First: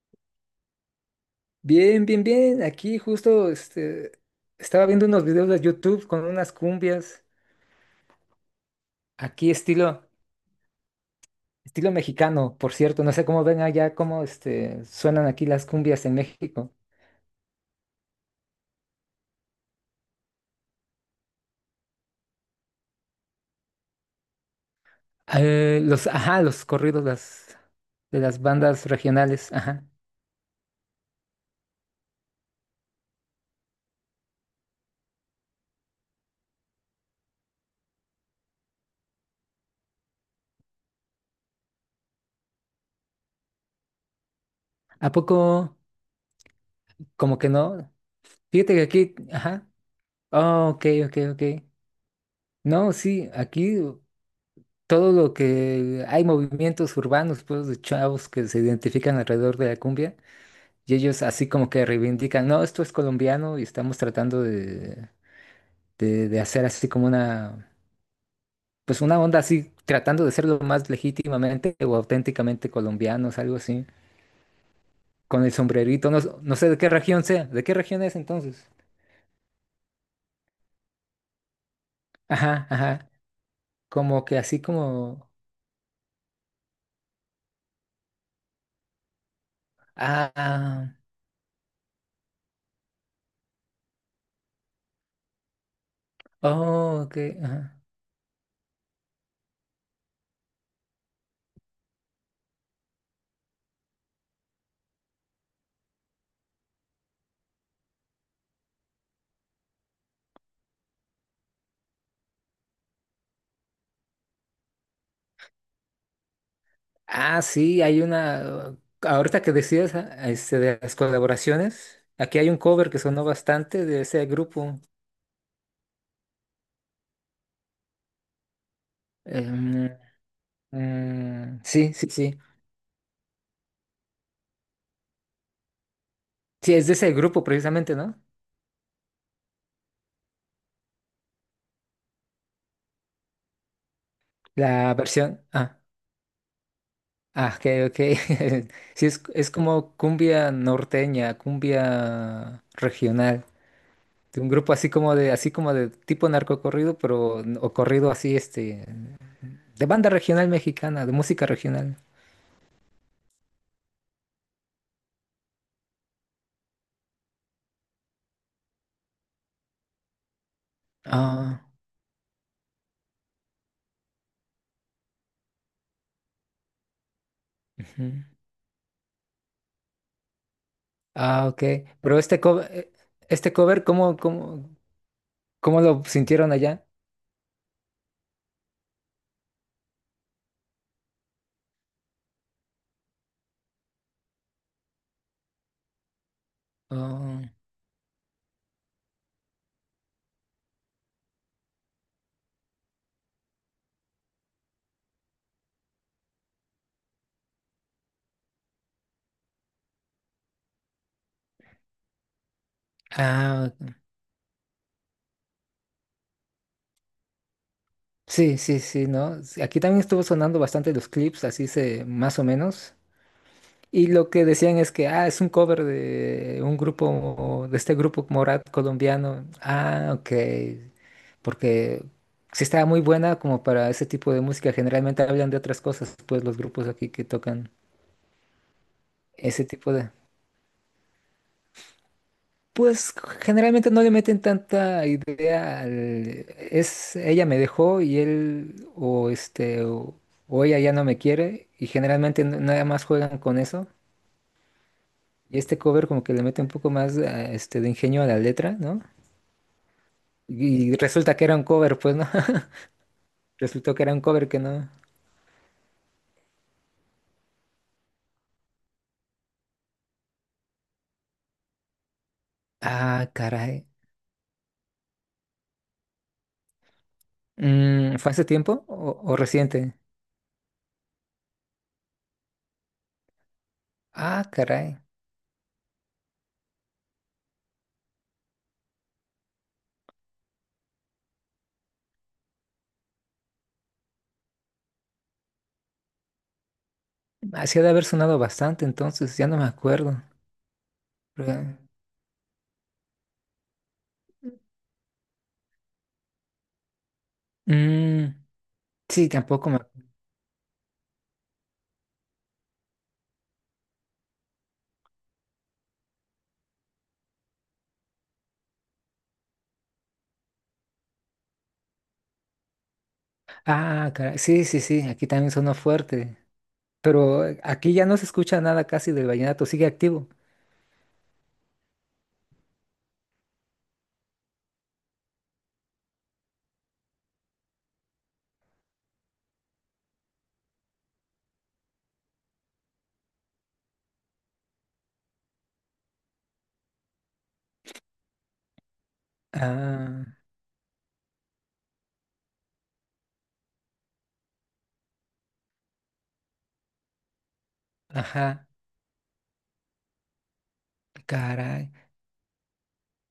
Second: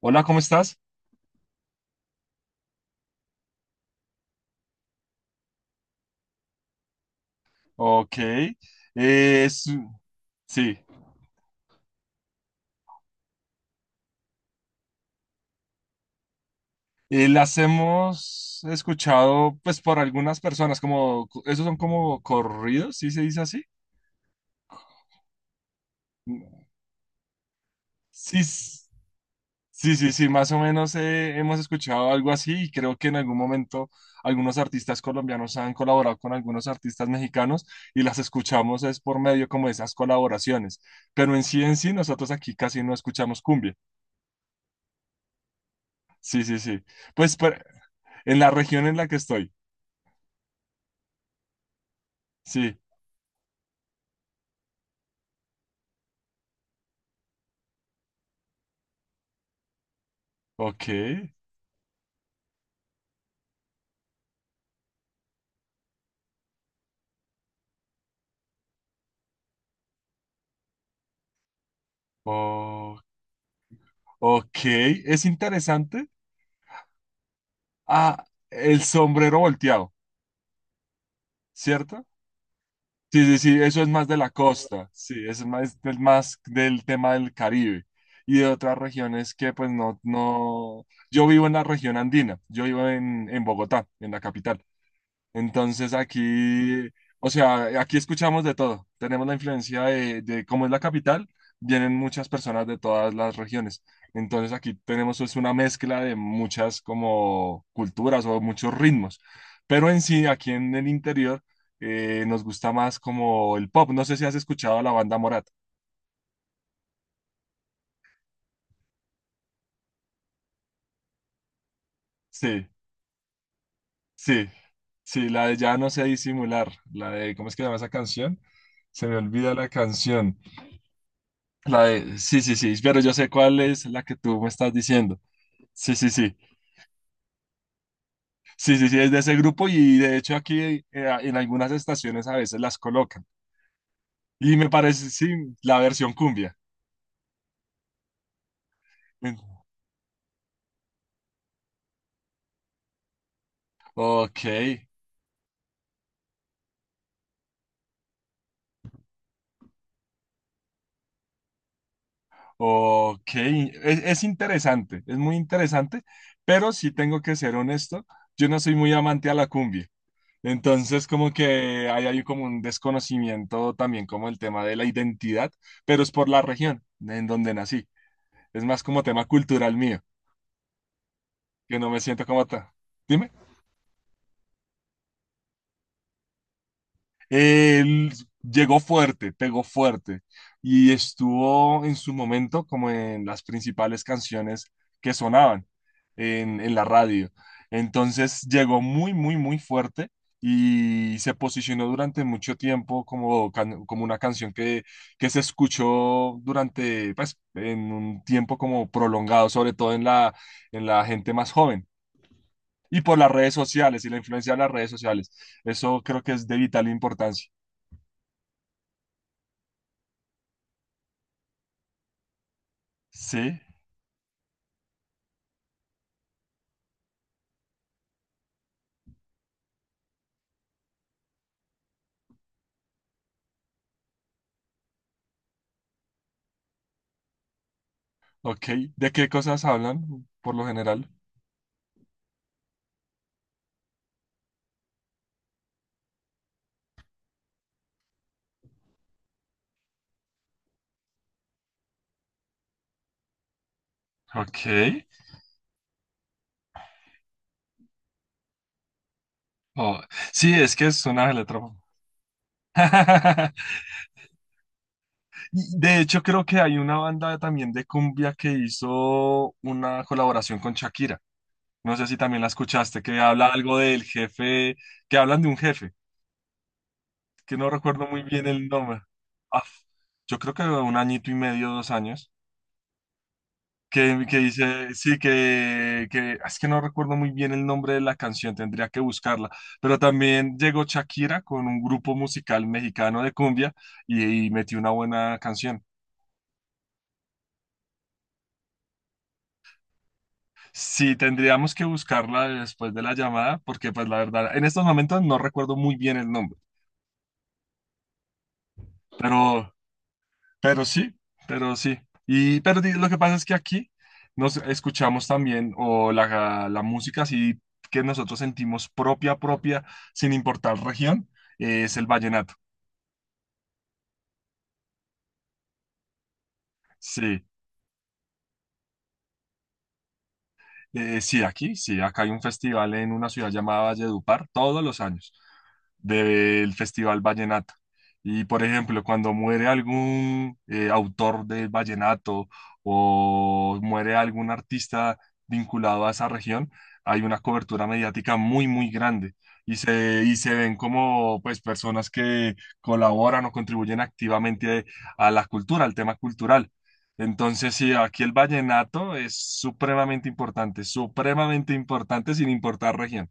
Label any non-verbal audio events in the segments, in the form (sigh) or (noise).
Hola, ¿cómo estás? Bien, bien, bien. Aquí justo estaba viendo unos videos de YouTube con unas cumbias. Ok. Aquí es- estilo, sí. estilo mexicano, por cierto. No sé cómo ven allá, cómo suenan aquí las cumbias en México. Las hemos escuchado pues por algunas personas, como esos son como corridos, ¿sí se dice así? Los corridos de Sí, las bandas regionales. Ajá. sí, sí, sí, más o menos hemos escuchado algo así y creo que en algún momento algunos artistas colombianos han colaborado con algunos artistas mexicanos y las escuchamos es por medio como de esas colaboraciones, pero en sí nosotros aquí casi no escuchamos cumbia. ¿A poco? Sí, sí, sí. Pues Como que pero- no. en la Fíjate que región en la aquí, que estoy. ajá. Oh, ok, ok, ok. Sí, No, sí, aquí todo lo que hay movimientos urbanos, pues, de chavos que se identifican alrededor de la cumbia. Y ellos ok. así como que reivindican, no, esto es colombiano y estamos tratando de hacer pues una onda así, tratando de ser lo más legítimamente o auténticamente o- colombianos, algo así, ok, es con el interesante. sombrerito, no, no sé de qué región sea, ¿de qué región es Ah, entonces? el sombrero volteado, ¿cierto? Ajá, ajá, Sí, sí, sí, eso es más de como la que así costa, sí, como, eso es más del tema del Caribe y de otras regiones que pues no, ah, no, ah, yo vivo en la región andina, yo vivo en Bogotá, en la capital. Entonces aquí, oh, ok, o ajá. sea, aquí escuchamos de todo. Tenemos la influencia de cómo es la capital, vienen muchas personas de todas las regiones. Entonces aquí tenemos es una mezcla de muchas como culturas o muchos ritmos. Pero en sí, aquí en el interior, nos gusta más como el pop. No sé si has escuchado la banda Morat. Ah, sí, ahorita que decías de las colaboraciones, aquí hay un Sí, cover que sonó bastante de ese sí, grupo. sí, la de Ya no sé disimular, la de, ¿cómo es que se llama esa canción? Se me olvida la em, canción. Mm, La sí, sí, de, sí. sí, sí, sí, pero yo sé cuál es la que tú me estás diciendo. Sí, sí, sí. Sí, es de ese grupo precisamente, ¿no? Sí, sí, sí, es de ese grupo y de hecho aquí en algunas estaciones a veces las colocan. Y me La parece, sí, versión. Ah, la versión cumbia. ah, ok, ok. (laughs) Sí, es En- como cumbia norteña, cumbia regional. De Ok, un grupo así como de tipo narcocorrido, pero o corrido así, de banda regional mexicana, de música regional. ok. Es interesante, es muy interesante, pero sí tengo que ser honesto, yo no soy muy amante a la cumbia. Entonces, como Ah, que hay como un desconocimiento también como el tema de la identidad, pero es por la región en donde nací. ujú. Es más como tema cultural mío, Ah, ok. que no me Pero siento como tal. Dime. este cover, ¿cómo lo sintieron allá? Él llegó fuerte, pegó fuerte y estuvo en su momento como en las principales canciones que sonaban en la radio. Oh. Entonces llegó muy, muy, muy fuerte y se posicionó durante mucho tiempo como, como una canción que se escuchó durante, pues, en un tiempo como prolongado, sobre todo en la gente más joven, y por las redes Ah. sociales y la influencia de las redes sociales. Eso creo que es de vital importancia. Sí, sí, sí, ¿no? Sí, aquí también estuvo sonando bastante los clips, así se, más o menos. Sí, Y lo que decían es que, ah, es un cover de un grupo, de este grupo Morat colombiano. Ah, ok. Porque sí estaba muy buena como para ese tipo de música. Generalmente hablan de otras cosas, pues los grupos aquí que tocan ok. ¿De qué cosas ese tipo de... hablan por lo general? Pues generalmente no le meten tanta idea es ella me dejó y él o o ella ya no me quiere y generalmente nada más juegan con eso. Ok. Y este cover como que le mete un poco más de ingenio a la letra, ¿no? Oh, sí, es que Y es una resulta que era letra. un cover, pues no. (laughs) (laughs) Resultó que era un cover que no. Y de hecho, creo que hay una banda también de cumbia que hizo una colaboración con Shakira. No sé si también la escuchaste, que Ah, habla algo caray. del jefe, que hablan de un jefe, que no recuerdo Mm, muy ¿fue hace bien el tiempo nombre. O Ah, reciente? yo creo que un añito y medio, dos años. Que Ah, dice, caray. sí, que es que no recuerdo muy bien el nombre de la canción, tendría que buscarla, pero también llegó Shakira con un grupo musical mexicano de cumbia y metió una buena canción. Hacía de haber sonado bastante entonces, ya no me acuerdo. Sí, tendríamos Pero... que buscarla después de la llamada, porque pues la verdad, en estos momentos no recuerdo muy bien el nombre, Mm. Sí, tampoco pero me... Pero sí, pero sí. Y lo que pasa es que aquí nos escuchamos también o la música así que nosotros sentimos propia, propia, sin importar región, es el vallenato. Ah, caray. Sí, sí, sí, aquí también sonó fuerte. Sí. Pero aquí ya no se escucha nada casi del vallenato, sigue activo. Sí, aquí, sí, acá hay un festival en una ciudad llamada Valledupar todos los años del Festival Vallenato. Y por ejemplo, cuando muere algún autor del vallenato o muere algún artista vinculado a esa región, hay una cobertura mediática muy, muy grande y se, Ah, y se ven como pues personas que colaboran o contribuyen activamente a la cultura, al tema cultural. Entonces, sí, aquí el ajá, vallenato es supremamente caray. importante sin importar región.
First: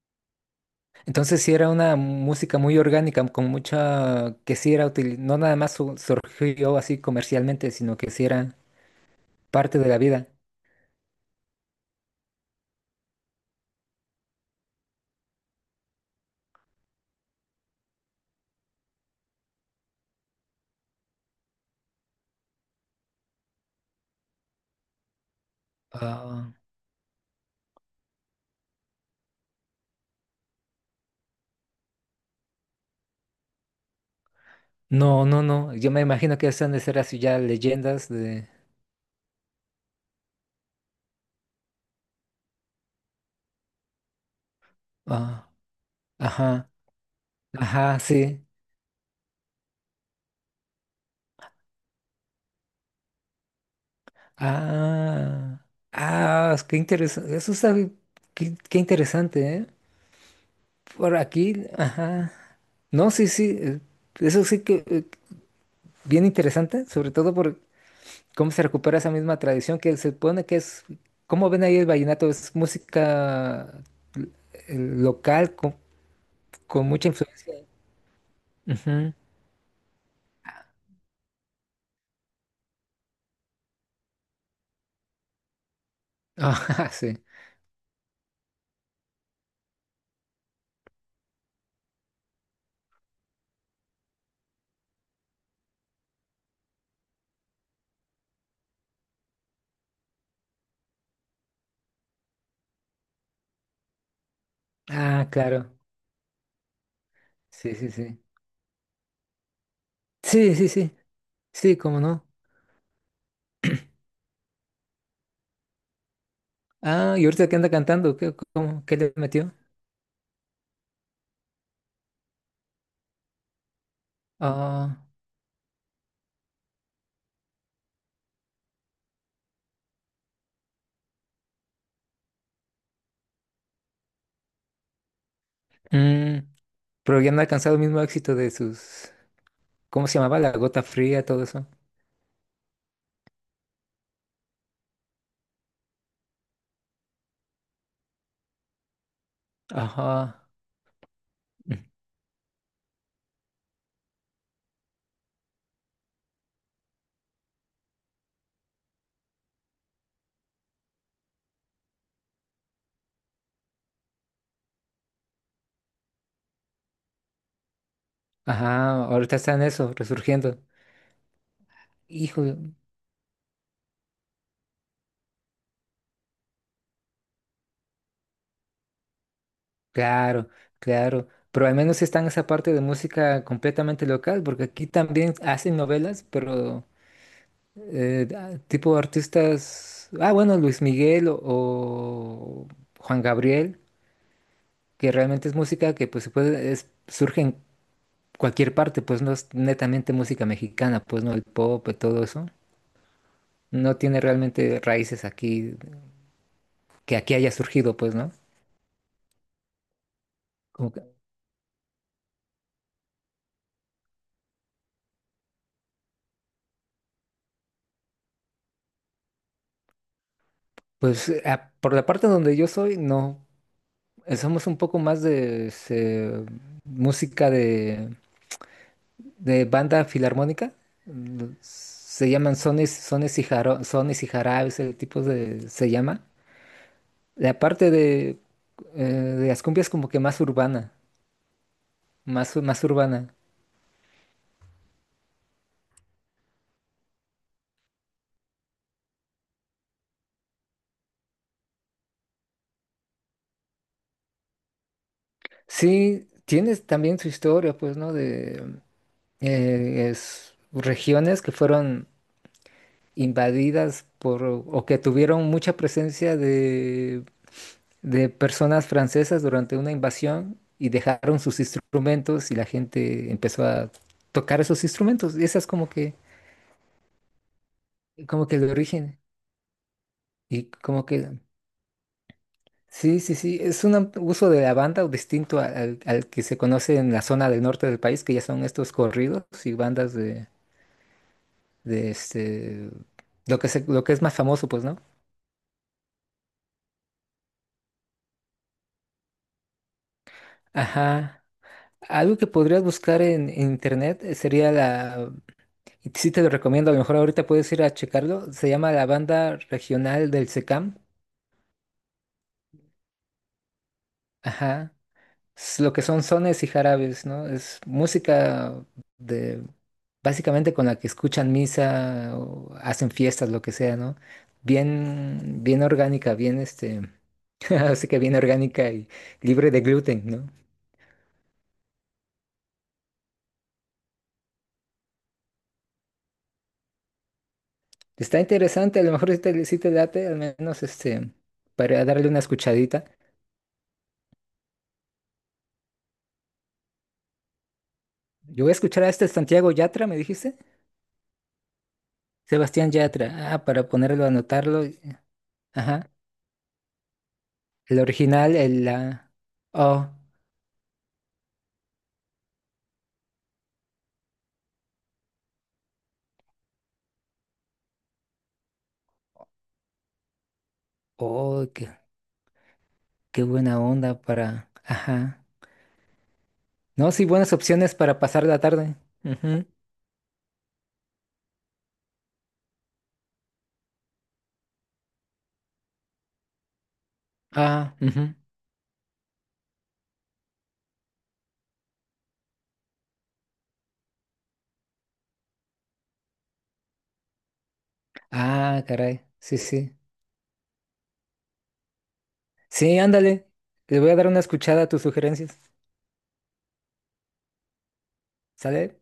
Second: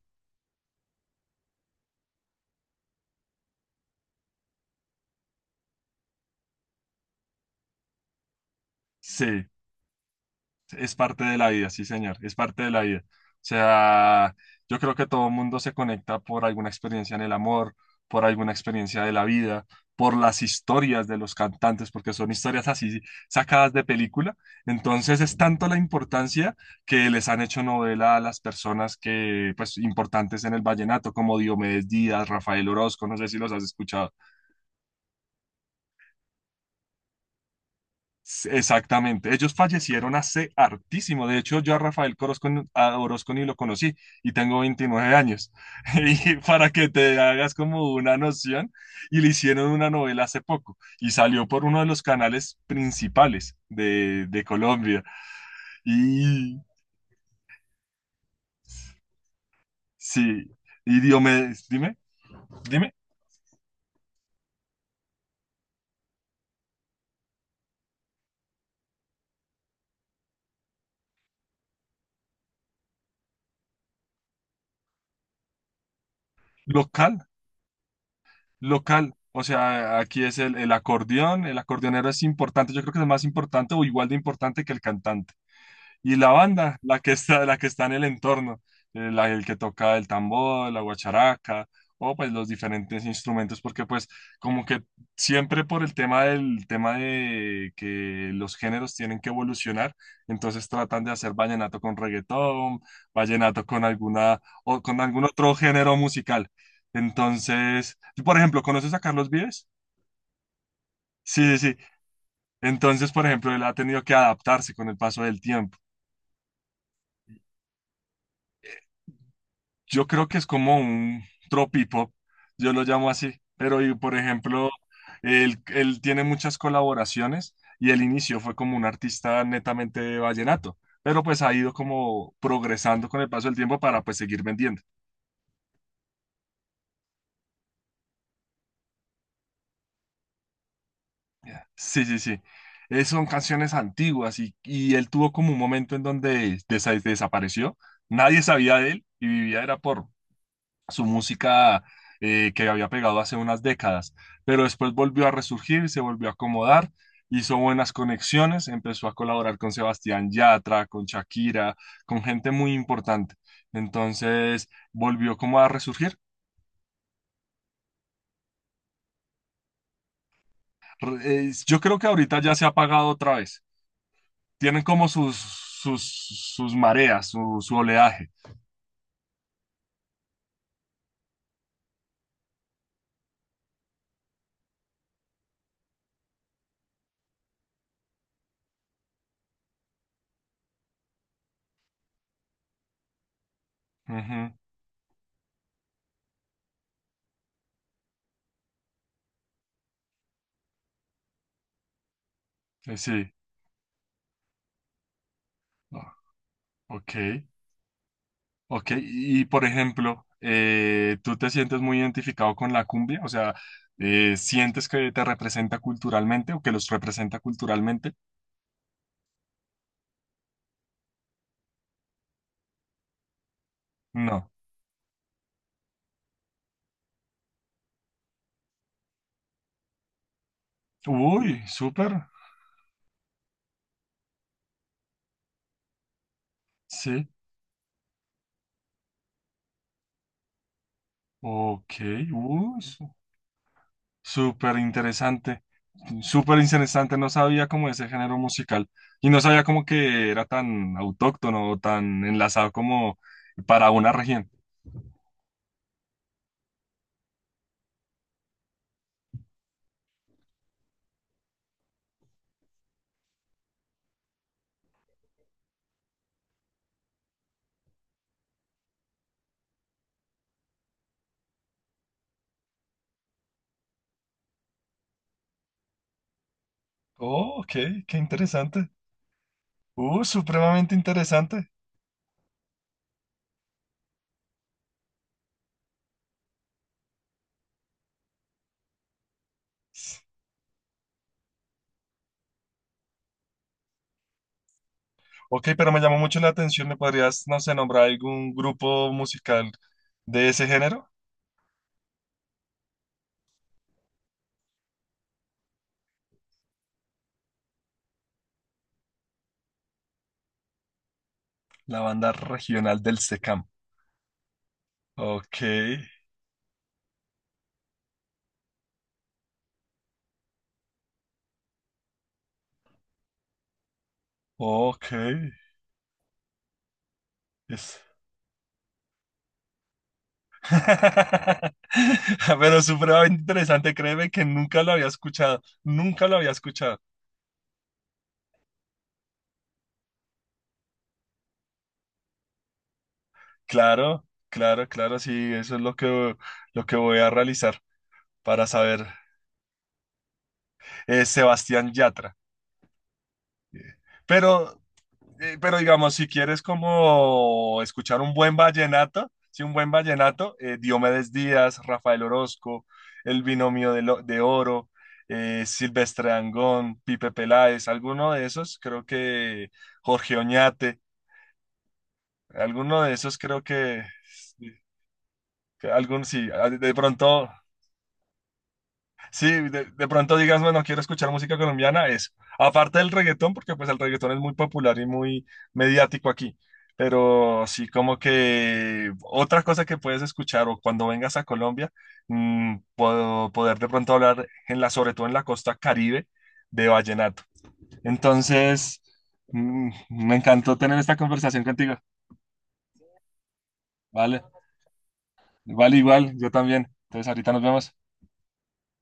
Entonces sí era una música muy orgánica, con mucha... que sí era útil, no nada más surgió así comercialmente, sino que sí era Sí. parte de la vida. Es parte de la vida, sí, señor, es parte de la vida. O sea, yo creo que todo el mundo se conecta por alguna experiencia en el amor, por alguna experiencia de la vida, por las historias de los cantantes, porque son historias así sacadas de película. Entonces es tanto la Ah, importancia que les han hecho novela a las personas que, pues, importantes en el vallenato, como Diomedes Díaz, Rafael Orozco, no sé si los has escuchado. no, no, no, yo me imagino que esas han de ser así ya leyendas de... Exactamente, ellos fallecieron hace hartísimo. De hecho, yo a Rafael Corozco, a Orozco ni lo conocí y tengo 29 años. Ah, (laughs) Y para ajá, que te hagas como ajá, una sí. noción, y le hicieron una novela hace poco y salió por uno de los canales principales de Colombia. Ah, ah, Y qué interesante. Qué, qué interesante, ¿eh? sí, y Por aquí, Diomedes, dime, ajá. dime, No, sí, sí. Eso sí que bien interesante, sobre todo por cómo se recupera esa misma tradición que se supone que es, ¿cómo ven ahí el vallenato? Es música l- local con mucha local, influencia. Ujú. local. (laughs) O sea, aquí es el acordeón, el acordeonero es importante, yo creo que es más importante o igual de importante que el cantante. Y la banda, Ajá, la que sí. está, la que está en el entorno, el que toca el tambor, la guacharaca, o pues los diferentes instrumentos, porque pues como que siempre por el tema de que los géneros tienen que evolucionar, entonces tratan de hacer vallenato con reggaetón, vallenato con alguna o con algún Ah, otro claro. género musical. Sí, sí, Entonces, sí. por ejemplo, ¿conoces a Carlos Vives? Sí, sí, sí. Sí, sí, Sí, sí. cómo no. Entonces, por ejemplo, él ha tenido que adaptarse con el paso del tiempo. Ah, y ahorita que anda cantando, ¿qué le metió? Yo creo que es como un tropipop, yo lo llamo así, pero y, por ejemplo, Ah, él tiene muchas colaboraciones y el inicio fue como un artista netamente de vallenato, pero pues ha ido como progresando con el paso del tiempo para pues seguir vendiendo. mm, pero ya no ha alcanzado el mismo éxito de sus, ¿cómo se llamaba? La gota fría, todo eso. Sí, sí, sí. Son canciones antiguas y él tuvo como un momento en donde desapareció, nadie sabía de él y vivía era por Ajá. su música Mm. Que había pegado hace unas décadas, pero después volvió a resurgir, se volvió a acomodar, hizo buenas conexiones, empezó a colaborar con Sebastián Yatra, con Shakira, con gente muy importante. Entonces volvió como a resurgir. Ajá, ahorita están eso, resurgiendo. Yo creo que ahorita ya Hijo, se ha apagado otra vez. Tienen como sus, sus mareas, su oleaje. claro, claro. Pero al menos están esa parte de música completamente local, porque aquí también hacen novelas, pero tipo artistas, ah, bueno, Luis Miguel o Juan Gabriel, Ujú, que realmente es música que pues se puede, es, surge en cualquier parte, pues no es netamente música mexicana, pues no el pop, y todo eso. Sí. No tiene realmente raíces aquí, Ah, ok. que aquí haya surgido, pues, ¿no? Ok, y por ejemplo, Como que... ¿tú te sientes muy identificado con la cumbia? O sea, ¿sientes que te representa culturalmente o que los representa culturalmente? pues por la parte donde yo soy, no. No. Somos un poco más de música de banda filarmónica. Uy, súper. Se llaman sones, sones y jarabes, ese tipo de, se llama. Sí. La parte de las cumbias como que más urbana, Ok, más, uy, más urbana. súper interesante. Súper interesante. No sabía cómo ese género musical. Y no sabía como que era tan autóctono o tan enlazado como para una región. Sí, tienes también su historia, pues, ¿no? De regiones que fueron invadidas por o que tuvieron mucha presencia de personas francesas durante una invasión y dejaron sus instrumentos y la gente empezó a tocar esos instrumentos. Y esa es Oh, ok, qué como que el interesante. origen. Y Supremamente como que, interesante. sí, sí, sí, es un uso de la banda o distinto al que se conoce en la zona del norte del país, que ya son estos corridos y bandas de lo que es más famoso, pues, ¿no? Ok, pero me llamó mucho la atención. ¿Me podrías, no sé, nombrar algún grupo musical de ese género? Ajá. Algo que podrías buscar en internet sería la, y sí te lo recomiendo, a lo mejor ahorita puedes ir a checarlo, se llama la banda regional del SECAM. La banda regional del SECAM. Ajá. Ok, Es lo que son sones y jarabes, ¿no? Es música de, básicamente con la que escuchan misa o hacen fiestas, lo que sea, ¿no? ok. Bien, bien orgánica, bien (laughs) Es... así que bien orgánica y libre de gluten, ¿no? (laughs) Pero supremamente interesante, créeme que nunca lo había escuchado. Nunca lo había escuchado. Está interesante, a lo mejor si te late, al menos para darle una escuchadita. Claro, claro, claro, sí, eso es lo que voy a realizar Yo para voy a escuchar saber. a este Santiago Yatra, ¿me dijiste? Sebastián Yatra. Sebastián Yatra. Ah, para ponerlo, Pero, anotarlo. Pero Ajá. digamos, si quieres como El escuchar un buen original, el vallenato, la. sí, un buen Oh, vallenato, Diomedes Díaz, Rafael Orozco, El Binomio de Oro, Silvestre Dangond, Pipe Peláez, alguno de esos, creo que Jorge Oñate, oh, qué, alguno de esos qué creo buena que, onda para. sí, Ajá. que algún, sí, de No, sí, pronto. buenas opciones para pasar la tarde. Sí, Ujú. de pronto digas, bueno, quiero escuchar música colombiana, eso. Aparte del reggaetón, porque pues el reggaetón es muy popular y muy mediático aquí. Pero sí, Ah, como ujú. que otra cosa que puedes escuchar o cuando vengas a Colombia, mm, puedo poder de pronto hablar en la, sobre todo en la costa Caribe de vallenato. Ah, Entonces, caray. Sí, sí. me encantó tener esta conversación contigo. Sí, ándale. Le voy a dar una Vale, escuchada a tus sugerencias. vale igual, yo también. Entonces, ahorita nos vemos. ¿Sale?